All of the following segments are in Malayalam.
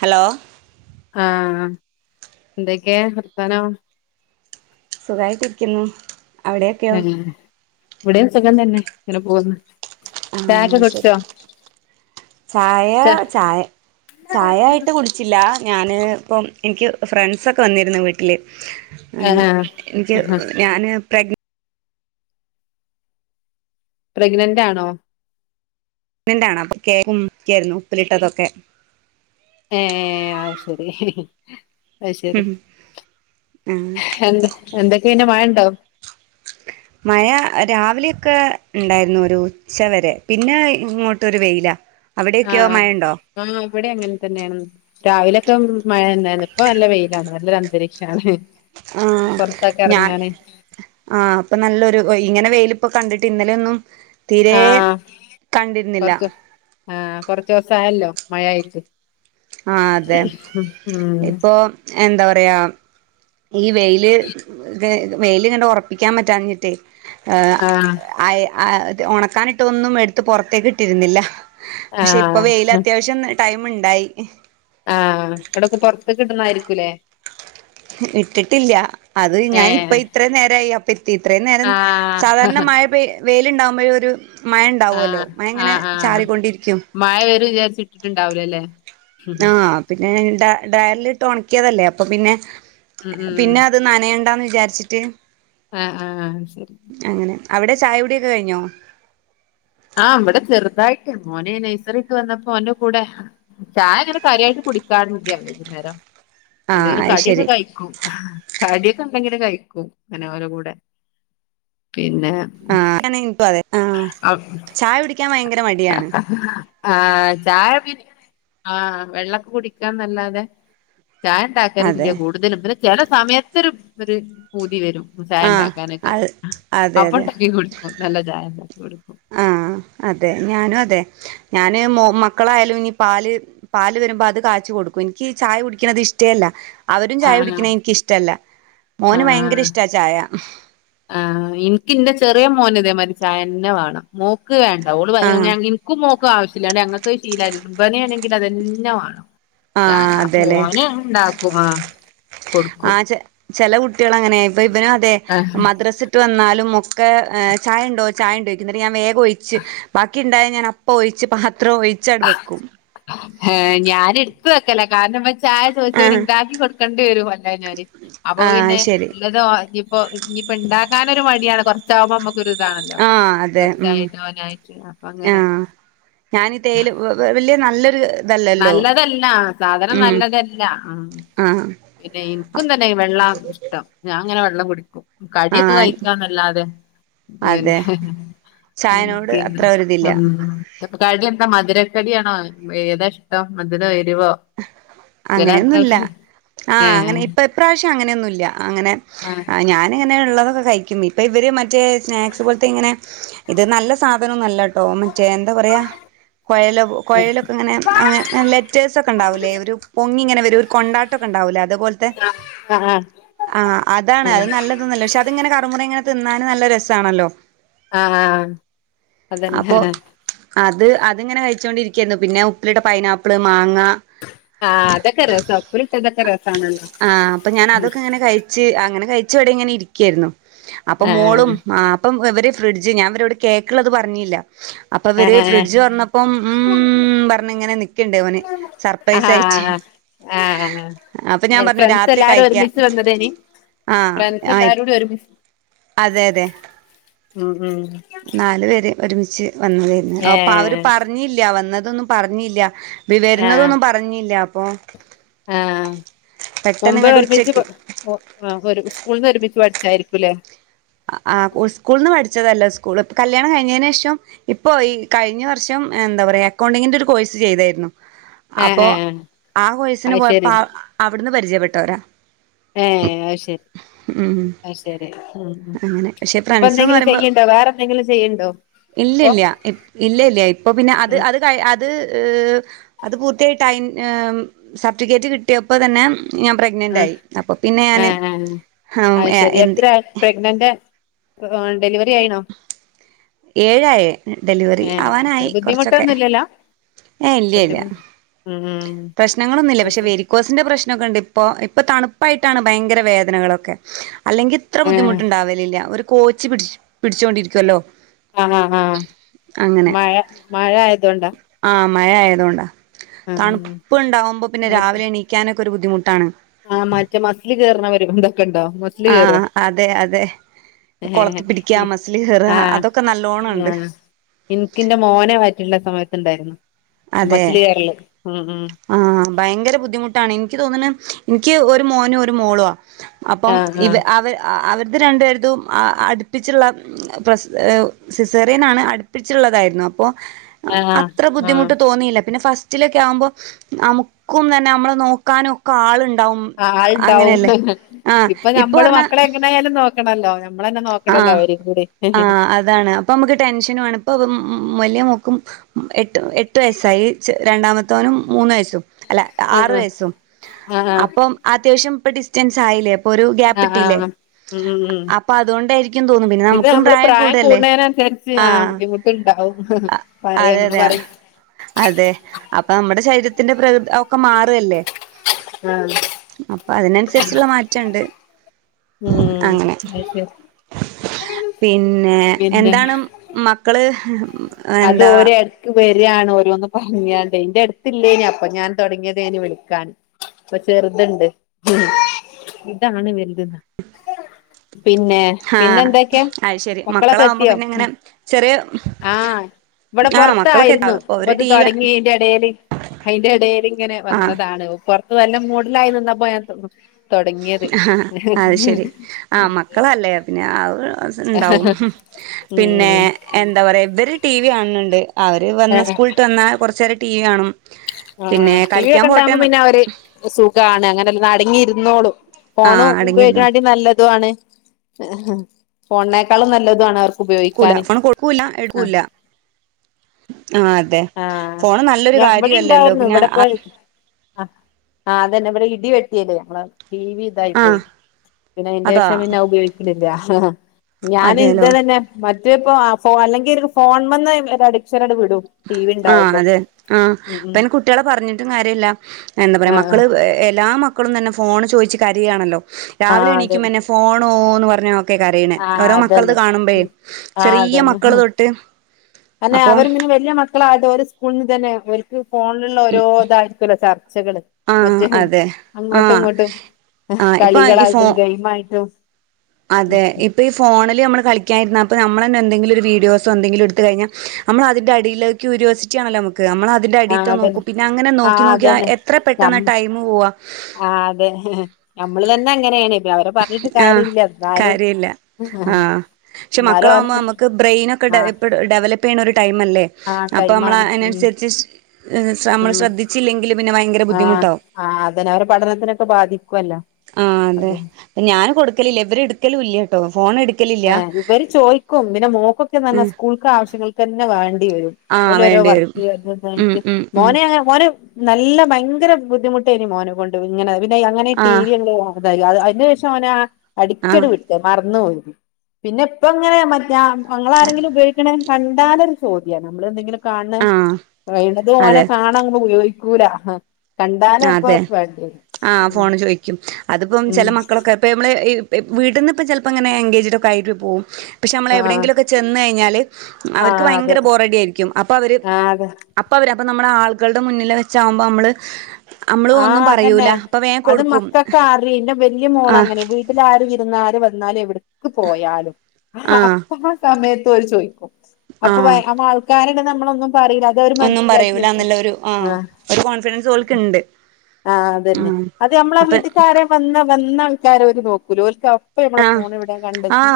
ഹലോ ആഹ എന്തൊക്കെ വർത്താനം സുഖമായിട്ടിരിക്കുന്നു അവിടെയോക്കെയോ ഇവിടെ സുഖം തന്നെ ഇങ്ങനെ പോകുന്ന് ആഹ ശരി ചായ ചാ ചായ് ചായ ആയിട്ട് കുടിച്ചില്ല ഞാന് ഇപ്പം ഇൻക്ക് ഫ്രണ്ട്സൊക്കെ വന്നിരുന്നു വീട്ടില് ആ ആഹ് ഇൻക്ക് ആഹാ ഞാന് പ്രഗ് പ്രഗ്നന്റാണോ? നന്റാണപ്പൊ കേക്കും മുക്കായിരുന്നു ഉപ്പിലിട്ടതൊക്കെ ഏ ആ ശരി അ ശരി ഉം ആഹ് എന്ത എന്തൊക്കെണ്ട് മഴണ്ടോ മഴ രാവില്യൊക്കെ ഉൺണ്ടായിരുന്നു ഒരു ഉച്ച വരെ പിന്നെ ഇങ്ങോട്ടൊരു വെയില ആഹ ആ് ഇവിടെ അങ്ങൻ തന്നെയാണ് രാവിലൊക്കെ മഴണ്ടാരുന്നു ഇപ്പൊ നല്ല വെയിലാണ് നല്ലൊരു അന്തരീക്ഷണ് ആ ഞാൻ ആ അപ്പൊ നല്ലൊരു ഇങ്ങനെ വെയില് ഇപ്പൊ കണ്ടിട്ട് ഇന്നലെ ഒന്നും തീരെ ആഹ് കണ്ടിര്ന്നില്ല കൊറച്ച് ആഹ് കൊർച്ചൂസായല്ലോ മഴ ആയിട്ട് ആ അതെ ഇപ്പൊ എന്താ പറയാ ഈ വെയില് ത് വെയിൽ കണ്ട് ഉർപ്പിക്കാൻ പറ്റാഞ്ഞിട്ടേ ഏ ആഹ് ആയ് ആ ഒണക്കാനിട്ടൊന്നും എടുത്ത് പുറത്തേക്ക് ഇട്ടിരുന്നില്ല പക്ഷെ ഇപ്പ ആഹ് വെയിലത്യാവശ്യം ടൈമിണ്ടായി ആഹ് എവിടൊക്കെ പൊർത്തിക്കിട്ടുന്നായിരിക്കൂല്ലേ ഇട്ടിട്ടില്ല അത് ഞാൻ ഇപ്പ ഏഹ് ഇത്രേം നേരായി അപ്പ എത്തി ഇത്രേം നേരം ആഹ് സാധാരണ മഴ പെ വെയിലുണ്ടാമ്പഴെ ഒരു മഴ ഇണ്ടാവൂല്ലോ ആഹ് മഴ ഇങ്ങനെ ആഹ് ആഹ് ചാറികൊണ്ടിരിക്കും മഴ വരും വിചാരിച്ചിട്ടിട്ടുണ്ടാവൂലല്ലേ ഉം ആഹ് പിന്നെ ഡ ഡയൻലിട്ട് ഒണക്ക്യേതല്ലേ അപ്പൊ പിന്നെ ഉം ഉം പിന്നെ അത് നനയണ്ടാന്ന് വിചാരിച്ചിട്ട് ആഹ് ആഹ് ശരി അങ്ങനെ അവിടെ ചായ കുടിയൊക്കെ കഴിഞ്ഞോ ആഹ് ഇവിടെ ചെർതായിട്ട് മോനെ നൈസെറിട്ട് വന്നപ്പോ ഓന്റെ കൂടെ ചായ അങ്ങനെ കാര്യായി കുടിക്കാറില്ല്യ വൈകുന്നേരം ആഹ് എന്തേലും അത് കടിയൊക്കെ ശരി കഴിക്കും കടിയൊക്കെണ്ടെങ്കില് കഴിക്കും അങ്ങനെ ഓര കൂടെ പിന്നെ ആഹ് അങ്ങനെ എനിക്കും അതെ ആഹ് ചായ കുടിക്കാൻ ഭയ്ങ്കര ആഹ് ആ ആഹ് ചായ പി ആ വെള്ളം കുടിക്കാന്നല്ലാതെ അതെ ചായണ്ടാക്കലില്ല കൂടുതലും പിന്നെ ചെല സമയത്തൊരു ഒരു പൂതി വരും ആഹ് ചായണ്ടാക്കാനൊക്കെ അത് അതെ അതെ അപ്പണ്ടാക്കി കുടിക്കും നല്ല ചായ കുടിക്കും ആഹ് അതെ ഞാനും അതെ ഞാന് മൊ മക്കളായാലും ഇനി പാല് പാല് വരുമ്പോ അത് കാച്ചി കൊടുക്കും ഇൻക്ക് ചായ കുടിക്ക്ണത് ഇഷ്ടേല്ല അവരും ചായ ആഹ് കുടിക്കണ ഇൻക്കിഷ്ടല്ല മോന് ഭയാങ്കര ആഹ് ഇഷ്ടാ ചായ ആഹ് ഇൻക്കിന്റെ ചെറ്യേ മോൻ ഇതേ മാരി ചായെന്നെ വാണം മോക് വേണ്ട ഓള് ആഹ് [unintelligible] ഇൻക്കും മോക്കും ആവശ്യല്ലാ ഞങ്ങക്ക് ശീലാ ബന് ആണെങ്കിൽ അതന്നെ വാണം ആഹ് ആ അതെല്ലേ പോനെ ഇണ്ടാക്കും ആ കൊടുക്കും ചെ ചെല കുട്ട്യാൾ അങ്ങനെയ ഇപ്പൊ ഇബനും അതെ ആഹ് മദ്രസിട്ട് വന്നാലും ഒക്കെ ഏ ചായണ്ടോ ചായണ്ടോയ്ക്കും എന്നിട്ട് ഞാൻ വേഗൊയിച്ച് ബാക്കിണ്ടായ ഞാനപ്പോയിച്ച് പ എത്ര ഒഴിച്ചടു വെക്കും ത്ത്ക്കല കാരണം ചായ ചോദിച്ചവന് ഇണ്ടാക്കി കൊടുക്കേണ്ടി വരും അല്ലവര് അപ്പൊ ആഹ് പിന്നെ ശരി ഇള്ളത് ഇപ്പൊ ഇനിപ്പണ്ടാക്കാനൊര് മട്യായാണ് കൊർച്ചാകുമ്പോ മ ക്കൊരു ഇതാണല്ലോ ആഹ് അതെ ഉം [unintelligible] അപ്പൊ അങ്ങനെ തേൽ വെ വെല്ല്യെ നല്ലൊരു ഇതല്ലല്ലോ നല്ലതല്ല സാധനം ഉം നല്ലതല്ല ആ ആഹ് പിന്നെ ഇൻക്കും തന്നെ വെള്ളം ഇഷ്ടം ഞാൻ ഇങ്ങനെ വെള്ളം കുടിക്കും കടിയൊക്കെ ആഹ് കഴിക്കാന്നല്ലാതെ അതെ പിന്നെ ഉം ചായനോട് പിന്നെ അത്ര ഒരിതില്ല ഉം കടി എന്താ മധുരക്കടിയാണോ ഏതാ ഇഷ്ടം മധുരോ എരിവോ ചില അങ്ങനെയൊന്നുല്ല ആൾക്കാർക്ക് ആഹ് ഏഹ് അങ്ങനെ ഇപ്പ ഇപ്രാവശ് അങ്ങനെയൊന്നുല്ല അങ്ങനെ ആ ആഹ് ഞാനിങ്ങനെ ഉള്ളതൊക്കെ കഴിക്കും ഇപ്പൊ ഇവര് മ റ്റേ സ്നാക്സ് പോലത്തെ ഇങ്ങനെ ഇത് നല്ല സാധനൊനല്ല ട്ടോ മറ്റേ എന്താ പറയാ കൊഴല കുഴലൊക്കെ ഇങ്ങനെ ലെറ്റ ണ്ടാവുലെ ഒരു പൊങ്ങി ഇങ്ങനെ വരും ഒരു കൊണ്ടാട്ടൊക്കെ ഉണ്ടാവുല്ലേ അ ത് പോൽത്തേ ആ ആ ആ അതാണ് അത് നല്ലതൊന്നല്ല പക്ഷെ അത്ങ്ങനെ കറുമുറെ ങ്ങനെ തിന്നാന് നല്ല രസാണല്ലോ ആ ആ അതന്നെ അപ്പൊ അത് അത്ങ്ങനെ കഴിച്ചോണ്ടിരി കേന്ന് പിന്നെ ഉപ്പിലിട്ട പൈനാപ്പിള് മാങ്ങ ആഹ് അതൊക്കെ രസ ഉപ്പുല്ട്ടതൊക്കെ രസ ആഹ് അപ്പൊ ഞാൻ അതൊക്കെ ഇങ്ങനെ കഴിച്ച് അങ്ങനെ കഴിച്ച് ഇവിടെ ഇങ്ങനെ ഇരിക്കേര്ന്നു അപ്പൊ ആ മോളും ആ അപ്പം ഇവര് ഫ്രിഡ്ജ് ഞാൻ ഇവരോട് കേക്ക്ള്ളത് പറഞ്ഞില്ല അപ്പൊ ഇവര് ഫ്രിഡ്ജ് ആ തൊറന്നപ്പം ഉം പറഞ്ഞ് ഇങ്ങനെ നിക്ക്ണ്ട് ഓന് സർപ്രൈസ് ആയി ആഹ് ആഹ് ഞാൻ ഏ പറഞ്ഞു ഫ്രണ്ട്സ് രാത്രി എല്ലാരും കഴിക്കാം ഒരുമിച്ച് വന്നതേന്നി ആഹ് ഫ്രണ്ട്സ് ആഹ് എല്ലാരൂടി ഒരുമിച്ച് അതെ അതെ ഉം ഉം നാലു പേര് ഒരുമിച്ച് വന്നതായിരുന്നു ഏ അപ്പൊ അവര് പറഞ്ഞില്ല വന്ന തൊന്നും പറഞ്ഞില്ല വരുന്നതൊന്നും പറഞ്ഞില്ല അപ്പൊ ആഹ് പെട്ടെന്ന് മുമ്പ് ഇങ്ങട്ട് ഒരുമിച്ച് പ ഉച്ചക്ക് ആഹ് ഒരു സ്കൂളിൽന്ന് ഒരുമിച്ച് പഠി ച്ചായിരിക്കൂല്ലേ ആ സ്കൂളിൽന്ന് പഠിച്ചതല്ല സ്കൂൾ ഇപോ കല്യാണം കഴിഞ്ഞീനേഷം ഇപ്പൊ ഈ കഴിഞ്ഞ വർഷം എന്താ പറയാ അക്കൗണ്ടിങ്ങിന്റെ ഒരു കോഴ്സ് ചെയ്തായിരുന്നു ഏ അപ്പൊ ഏ ആ കോഴ്സിന് അത് പോയപ്പോ ശരി ആ അവിടുന്ന് പരിചയപ്പെട്ടോരാ ഏ അത് ശരി അ ശരി ഉം അങ്ങനെ പക്ഷെ ഇപ്പൊ ഫ്രണ്ട്സ്ന്ന് എന്തെങ്കിലും പറയുമ്പോ ചെയ്യ്ണ്ടോ വേറെ എന്തെങ്കിലും ചെയ്യ്ണ്ടോ ഇല്ല ഇല്ല ഇല്ല ഇല്ല ഇപ്പൊ പിന്നെ അത് ഉം അത് കഴി അ ത് അത് പൂർത്തിയായിട്ട് അയ് ഏഹ് സർട്ടിഫിക്കറ്റ് കിട്ടിയപ്പോ തന്നെ ഞാൻ പ്രഗ്നൻ്റ് ആ ആയി അപ്പൊ പിന്നെ ഞാന് ആഹ് ആഹ് ഹാ അത് ശരി എന്ത് എത്ര പ്രഗ്നന്റ് ഏഹ് ഡെലിവറി ആയിണോ ഏഴായേ ഡെലിവറി ഏഹ് ആവാനായി കുറച്ചൊക്കെ ബുദ്ധിമുട്ടൊന്നും ഇല്ലല്ലോ [unintelligible] ഉം പ്രശ്നങ്ങളൊന്നുല്ല അത് പക്ഷെ ശരി. വേരിക്കോസിന്റെ പ്ര ശ്നൊക്കെ ഇണ്ട് ഇപ്പൊ ഇപ്പൊ തണുപ്പായിട്ടാണ് ഭയങ്കര വേദനകളൊക്കെ അല്ലെങ്കി ഇത്ര ഏഹ് ബുദ്ധിമുട്ടുണ്ടാവലില്ല ഒരു കോച്ച് പിടിച്ച് പിടിച്ചോണ്ടിരിക്കുവല്ലോ ആഹ് ആഹ് ആഹ് അങ്ങനെ മഴ മഴ ആയതോണ്ടാ ആ മഴ ആയതുകൊണ്ടാ ആ ആ ആ ഇപ്പൊ ണ്ടാവുമ്പോ പിന്നെ രാവിലെ എണിക്കാനൊക്ക ഒരു ബുദ്ധിമു ആഹ് മറ്റേ മസില് കേർണെ [unintelligible] ന്തൊക്കെണ്ടോ മസില് ആ കേറോ അതെ അതെ ആഹ് കൊളത്തി പിടിക്കുക മസിൽ കയറുക അതൊക്കെ നല്ലോണം ഉണ്ട് ആഹ് ഇൻക്ക്ന്റെ മോനെ വയറ്റില്ള്ള സമയത്തുണ്ടായിരുന്നു അതെ മസില് കേറല് ഉം ഉം ആഹ് ഭയങ്കര ബുദ്ധിമുട്ടാണ് ഇൻക്ക് തോന്ന്ണ് ഇൻക്ക് ഒരു മോനും ഒരു മോളുആ അപ്പം ആഹ് ഇവ ആഹ് അവർ അവർ ത് രണ്ടേരതും അ അടുപ്പിച്ചുള്ള പ്രസ് ഏഹ് സിസേറിയനാണ് അടുപ്പിച്ചുള്ളതായിരുന്നു അ അപ്പോ ആഹ് അത്ര ആഹ് ബുദ്ധിമുട്ട് ല്ല പിന്നെ ഫസ്റ്റിലൊക്കെ ആവുമ്പോ നമുക്കും തന്നെ നമ്മള് നോക്കാനും ഒക്കെ ആളു ണ്ടാവും ആ ആള്ണ്ടാവും അങ്ങനെയല്ലേ ആഹ് ഇപ്പൊ നമ്മള് പറഞ്ഞ മക്കളെ എങ്ങനായാലും നോക്കണല്ലോ നമ്മളന്നെ ആ നോക്കണല്ലോ അവരും കൂടി ആ അതാണ് അപ്പൊ നമുക്ക് ടെൻഷനും ആണ് ഇപ്പ വല്യ ക്കും എട്ട് വയസ്സായി രണ്ടാമത്തവനും മൂന്ന് വയസ്സും അല്ല ആ ആറു വയസ്സും ആ അപ്പം അത്യാവശ്യം ഇപ്പ ഡിസ്റ്റൻസ് ആയില്ലേ അപ്പൊ ഒരു ആ ഗ്യാപ്പ് ആ ഇട്ടില്ലേ ഉം ഉം അപ്പൊ അതുകൊണ്ടായിരിക്കും തോന്നും പിന്നെ ഇത് നമുക്കും നമ്മള് പ്രായം കൂടല്ലേ കൂടുന്നതിനന് അനുസരിച്ച് ആ ആഹ് ബുദ്ധിമുട്ടുണ്ടാവും പറ അതെ അങ്ങനെ അതെ പറയും അതെ അപ്പൊ നമ്മുടെ ശരീരത്തി ത്തിന്റെ പ്രകൃതി ഒക്കെ മാറല്ലേ ആ അപ്പൊ അതിനനുസരിച്ചുള്ള മാറ്റമുണ്ട് ഉം അത് ശരി പിന്നെ പിന്നെ എന്താണ് മക്കള് അത് എന്താ ഓരേടക്ക് വ രാണ് ഓരോും പറഞ്ഞ എന്റെ അടുത്ത്ല്ലേനി അപ്പ ഞാൻ തുടങ്ങിയത് വിളിക്കാണ് ചെറു തുണ്ട് ഇതാണ് വലുത പിന്നെ പിന്നെ ആഹ് എന്തൊക്കെയാ അത് ശരി മക്കളൊക്കെ മക്കളാവുമ്പോ എത്തിയോ പിന്നെ ഇങ്ങനെ ചെറിയ ആഹ് ഇവിടെ ആഹ് മക്കളൊക്കെ എത്താ പുറത്തായിരുന്നു അപ്പൊ ഒരു അത് ടി വി തുടങ്ങിന്റെ ഇടൽ അതിന്റെ ഇടൽ ഇങ്ങനെ ആഹ് വന്നതാണ് പുറത്ത് വല്ലാം മൂടിലായി നിന്നാപ്പോ ഞ ആഹ അത് ശരി ആഹ മക്കളല്ലേ പിന്നെ ആ ഉണ്ടാവും പിന്നെ ഉം എന്താ പറയാ ഇവര് ടി വി കാണുന്നുണ്ട് അവർ വന്ന് ആഹ് സ്കൂളിട്ട് വന്നാൽ കുറച്ച നേരം ടി വി കാണും ആ പിന്നെ ടി വി കളിക്കാൻ ഒക്കെ ഉണ്ടകുമ്പോ പോട്ടെന്ന് പിന്നെ അവര് സുഖാണ് അങ്ങനെല്ല അടങ്ങിയിരുന്നോളും ഫോണ് ആഹ് അടങ്ങിയിരുന്നോ ഉപയോഗിക്കൻണ്ട നല്ലതണ് ഫോണിനേക്കാളും നല്ലതണ് അവർക്ക് ക്കൂല ഉപയോഗിക്കാന് ഫോൺ കൊടുക്കൂല്ല ആഹ് എടുക്കൂല്ല ആ അതെ ആഹ് ഫോണ് നല്ലൊരു കാര്യല്ലല്ലോ പിന്നെ ആ ആ അതന്നെ ഇവിടെ ഇടി വെട്ടിയല്ലേ ഞമ്മള ടി വി ഇതായി പോയി ആഹ് പിന്നെ അന്റെ അതാ ശേഷം പിന്നെ ഉപയോഗിക്കുന്നില്ല ഞാൻ ഇത അതേലോ തന്നെ മ ഇത് പ്പ അല്ലെങ്കിൽ ഫോൺ വന്ന് അഡക്ഷരട് വിടും ടി വി ആഹ ഉണ്ടാവുമ്പോ അതെ ആഹ ഉം ഉം അപ്പന്നെ കുട്ടികളെ പറഞ്ഞിട്ടും കാര്യമില്ല എന്താ പറയാ ആഹ് ആഹ് മക്കള് എല്ലാ മക്കളും തന്നെ ഫോൺ ചോദിച്ച് കരുകയാണല്ലോ ആഹ് രാവിലെ അതെ എണീക്കുമ്പന്നെ ഫോണോന്ന് പറഞ്ഞ ഒക്കെ കരയണ ആഹ് ഓരോ മക്കളത് അതന്നെ കാണുമ്പ ഉം ചെറിയ മക്കള് തൊട്ട് തന്നെ അപ്പം അവർ പിന്നെവലിയ മക്കളായിട്ട് ഒരു സ്കൂളി നിന്ന് തന്നെ അവർക്ക് ഫോണിലുള്ള ഓരോ ഇതായിരിക്കല്ലോ ചർച്ചകള് ആഹ് മറ്റേ അതെ അങ്ങോട്ടും ആഹ് ഇങ്ങോട്ടും ആഹ് ഇപ്പൊ ഈ ഫോ കളികളായിട്ടും ഗെയിം ആയിട്ടും അതെ ഇപ്പൊ ഈ ഫോണ നമ്മൾ കളിക്കാനിരുന്നഅപ്പ നമ്മളന്നെ എന്തെിലും ഒരു വീഡിയോസോ എന്തെങ്കിലുംഎടുത്ത് കഴിഞ്ഞാ നമ്മ അതിന്റെ അടിയിരിസിറ്റി ആണല്ലോ ന നമ്മള അതിന്റെ ആഹ് അടിീത്ത അതന്നെ നോക്കും പിന്നെ അങ്ങനെ നോക്കി ആഹ് നോക്കിാ അതന്നെ എത്ര പെട്ടെന്ന് ഞമ്മ ടൈമ പോവാ ആഹ് അതെ നമ്മള് തന്നെ അങ്ങനെയാണ് ഇപ്പ അവരെ പറഞ്ഞിട്ട് കാര്യം ഇില്ല എന്നാലും ആ പക്ഷെ എന്നാലും മക്കളാകുമ്പോ ഓന് നമുക്ക് ബ്രെയിൻ ഒക്കെ ആഹ് ഡെവലപ്പ് ചെയ്യണ ടൈമല്ലേ അപ്പോൾ നമ്മൾ അതിനനുസരിച്ച് ഉ ഭയങ്കര ആഹ ബുദ്ധിമുട്ടാവും. ആ അതെ അവരെ പഠനത്തിനൊക്കെ ബാധിക്കുവല്ലോ അതെ ഞാൻ കൊടുക്കലില്ല ഇവര് എടുക്കലും ഇല്ല കേട്ടോ ആ ഇവര് ചോയ്ിക്കും പിന്നെ മോക്കൊക്കെന്നാൽ ഉം സ്കൂൾക്ക് ആവശ്യങ്ങൾക്ക് തന്നെ വേണ്ടി വരും ആഹ് വേണ്ടി വരും. വർക്ക് ഉം എനിക്ക് ഉം ഉം മോനെ മോന നല്ല ഭയങ്കര ബുദ്ധിമുട്ടേനി മോനെ കൊണ്ട്ു ഇങ്ങനെ പിന്നെ അങ്ങനെ ടി ആഹ് വി എങ്ങ അത അതിന് ശേഷം അവന ആഹ് അടിച്ചടി വിട്ട് മറന്നു പോ പിന്നെ ഇപ്പ ഇങ്ങനെയ മറ്റേ മങ്ങാരങ്കിലും ഉപയോഗിക്കണേ കണ്ടാലരു ചോദ്യിയാ നമ്മൾ എന്തെങ്കിലും ആഹ് കാണ്ണത് നെ അതെ കാണാങ്ങ ഉപയോഗിക്കൂല കണ്ടാന അപ്പൊ അതെ വേണ്ട ആഹ് ഉ ഫോണ് ചോദിക്കും അതിപ്പം ചില മക്കളൊക്കെ ഇപ്പ നമ്മ വീട്ടിൽന്ന ഇപ്പ ചിലപ്പോ ഇങ്ങനെ എൻഗേജ്ഡ് ഒക്കെ ആയിട്ട് പോകും പക്ഷെ നമ്മള ആഹ് എവിടെയെങ്കിലും ഒക്കെ ചെന്ന് കഴിഞ്ഞാല് അവർക്ക് ആഹ് അതെ ഭയങ്കര ബോറഡ ആയിരിക്കും അപ്പൊ അവര് ആഹ് അതെ അപ്പൊ അവര് അപ്പൊ നമ്മള ആളുകളുടെ മുന്നില് വെച്ചാവുമ്പോ നമ്മള് നമ്മള് ആ ഒന്നും അതന്നെ പറയൂല അപ്പൊ വേഗം അത് കൊടുക്കും മക്കൊക്കെ ആറി ഇന്റെ വലിയ ആഹ് മോളങ്ങനെ വീട്ടില ആര് വിരുന്നാര് എന്നാല് എവിടക്ക് പോയാലും ആഹ് അപ്പൊ ആ സമയത്ത്ര് ചോദിക്കും അപ്പൊ വ ആഹ് ആൾക്കാരുടെ എടുന്ന് നമ്മളൊന്നും പറീല അത അവര് ഒന്നും മനസ്സിലാക്കി പറയൂല വെച്ച എന്നുള്ള ഒരു ആഹ് ആ ഒരു കോൺഫിഡൻസ് ഓൽക്ക് ഉണ്ട് ആ അതന്നെ ഉം അത് നമ്മളെ അപ്പൊ വീട്ടക്കാരെ വന്ന വന്ന ആൾക്കാരെ ഓര് നോക്കൂല അപ്പ നമ്മളെ ആഹ് ഫോൺ എവിടെ ആ കണ്ടെത്തി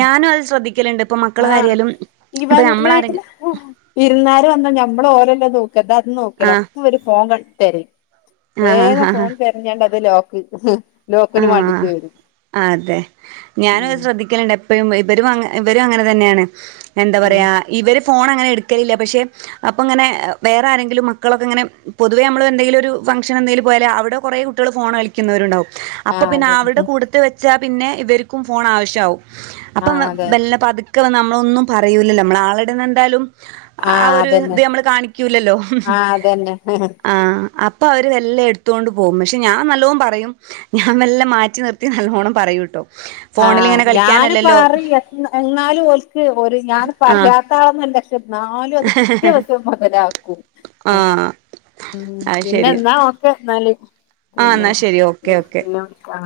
ഞാനും അത് ശ്രദ്ധിക്കലുണ്ട് ഇപ്പൊ മക്കള് കാര്യാലും ഈ വ വീട്ടില് ഇരുന്നാര് വന്ന ഞ നമ്മള് ഓലല്ല നോക്കാ താ അത് നോക്കല്ല ആഹ് അപ്പൊ ഓര് ഫോൺ ക തെരിം വേഗ ആഹ് ഫോൺ തെരഞ്ഞേണ്ടത് ലോക്ക് ആ ലോക്കിന് വാണ്ടിട്ട് വരും അതെ ഞാനും ഉം അത് ശ്രദ്ധിക്കലുണ്ട് എപ്പോഴും ഇ ഇവരും അങ്ങനെ ഇവരും അങ്ങനെ തന്നെയാണ് എന്താ ഉം പറയാ ഇവര് ഫോൺ അങ്ങനെ എടുക്കലില്ല പക്ഷെ അപ്പൾ ഇങ്ങനെ വേറെ ആരെങ്കിലും മക്കളൊക്കെ ഇങ്ങനെ പൊതുവേ നമ്മൾ എന്തെങ്കിലുമൊക്കെ ഒരു ഫങ്ങ്ഷന് എന്തേങ്കും പോയാല് അവിടെ കുറേ കുട്ടികൾ ഫോൺ കളിക്കുന്നവരുണ്ടാവും അപ്പ ആഹ് പിന്നെ അതെ അവരുടെ കൂടെത്ത് വെച്ചാൽ പിന്നെ ഇവർക്കും ഫോൺ ആവശ്യമാവും അപ്പം ആഹ് മെ അതെ ബെല്ലെ പത് ക്കെ വന്ന് നമ്മളൊന്നും പറയൂലല്ലോ നമ്മള ആളെടിന്ന് എന്തായാലും ആ ആഹ് ഒരു അതന്നെ ഇത് നമ്മള് കാണിക്കൂല്ലല്ലോ ആഹ് അതന്നെ ആ അപ്പൊ അപ്പൊ അവര് വല്ലെ എടുത്തോണ്ട് പോകും പക്ഷെ ഞാൻ നല്ലോം പറയും ഞാൻെ മെല്ലെ മാറ്റി നിർത്തി നല്ലോണം പറയുട്ടോ ആ ഞാന് പറി എന്നാലും ഓൽക്ക് ഒരു ഞാൻ ആഹ് പറയാത്ത ആളൊന്നും [unintelligible] ന്നാലും അത് കിട്ടിയ അവസരം മൊതലാക്കും ആഹ് ഉം അത് പിന്നെ ശരി. ന്നാ ഓക്കെ ന്നാല് ആഹ് പിന്നെ എന്നാ ശരി ഓക്കെ ഓക്കെ. പിന്നെ വിളിക്കാ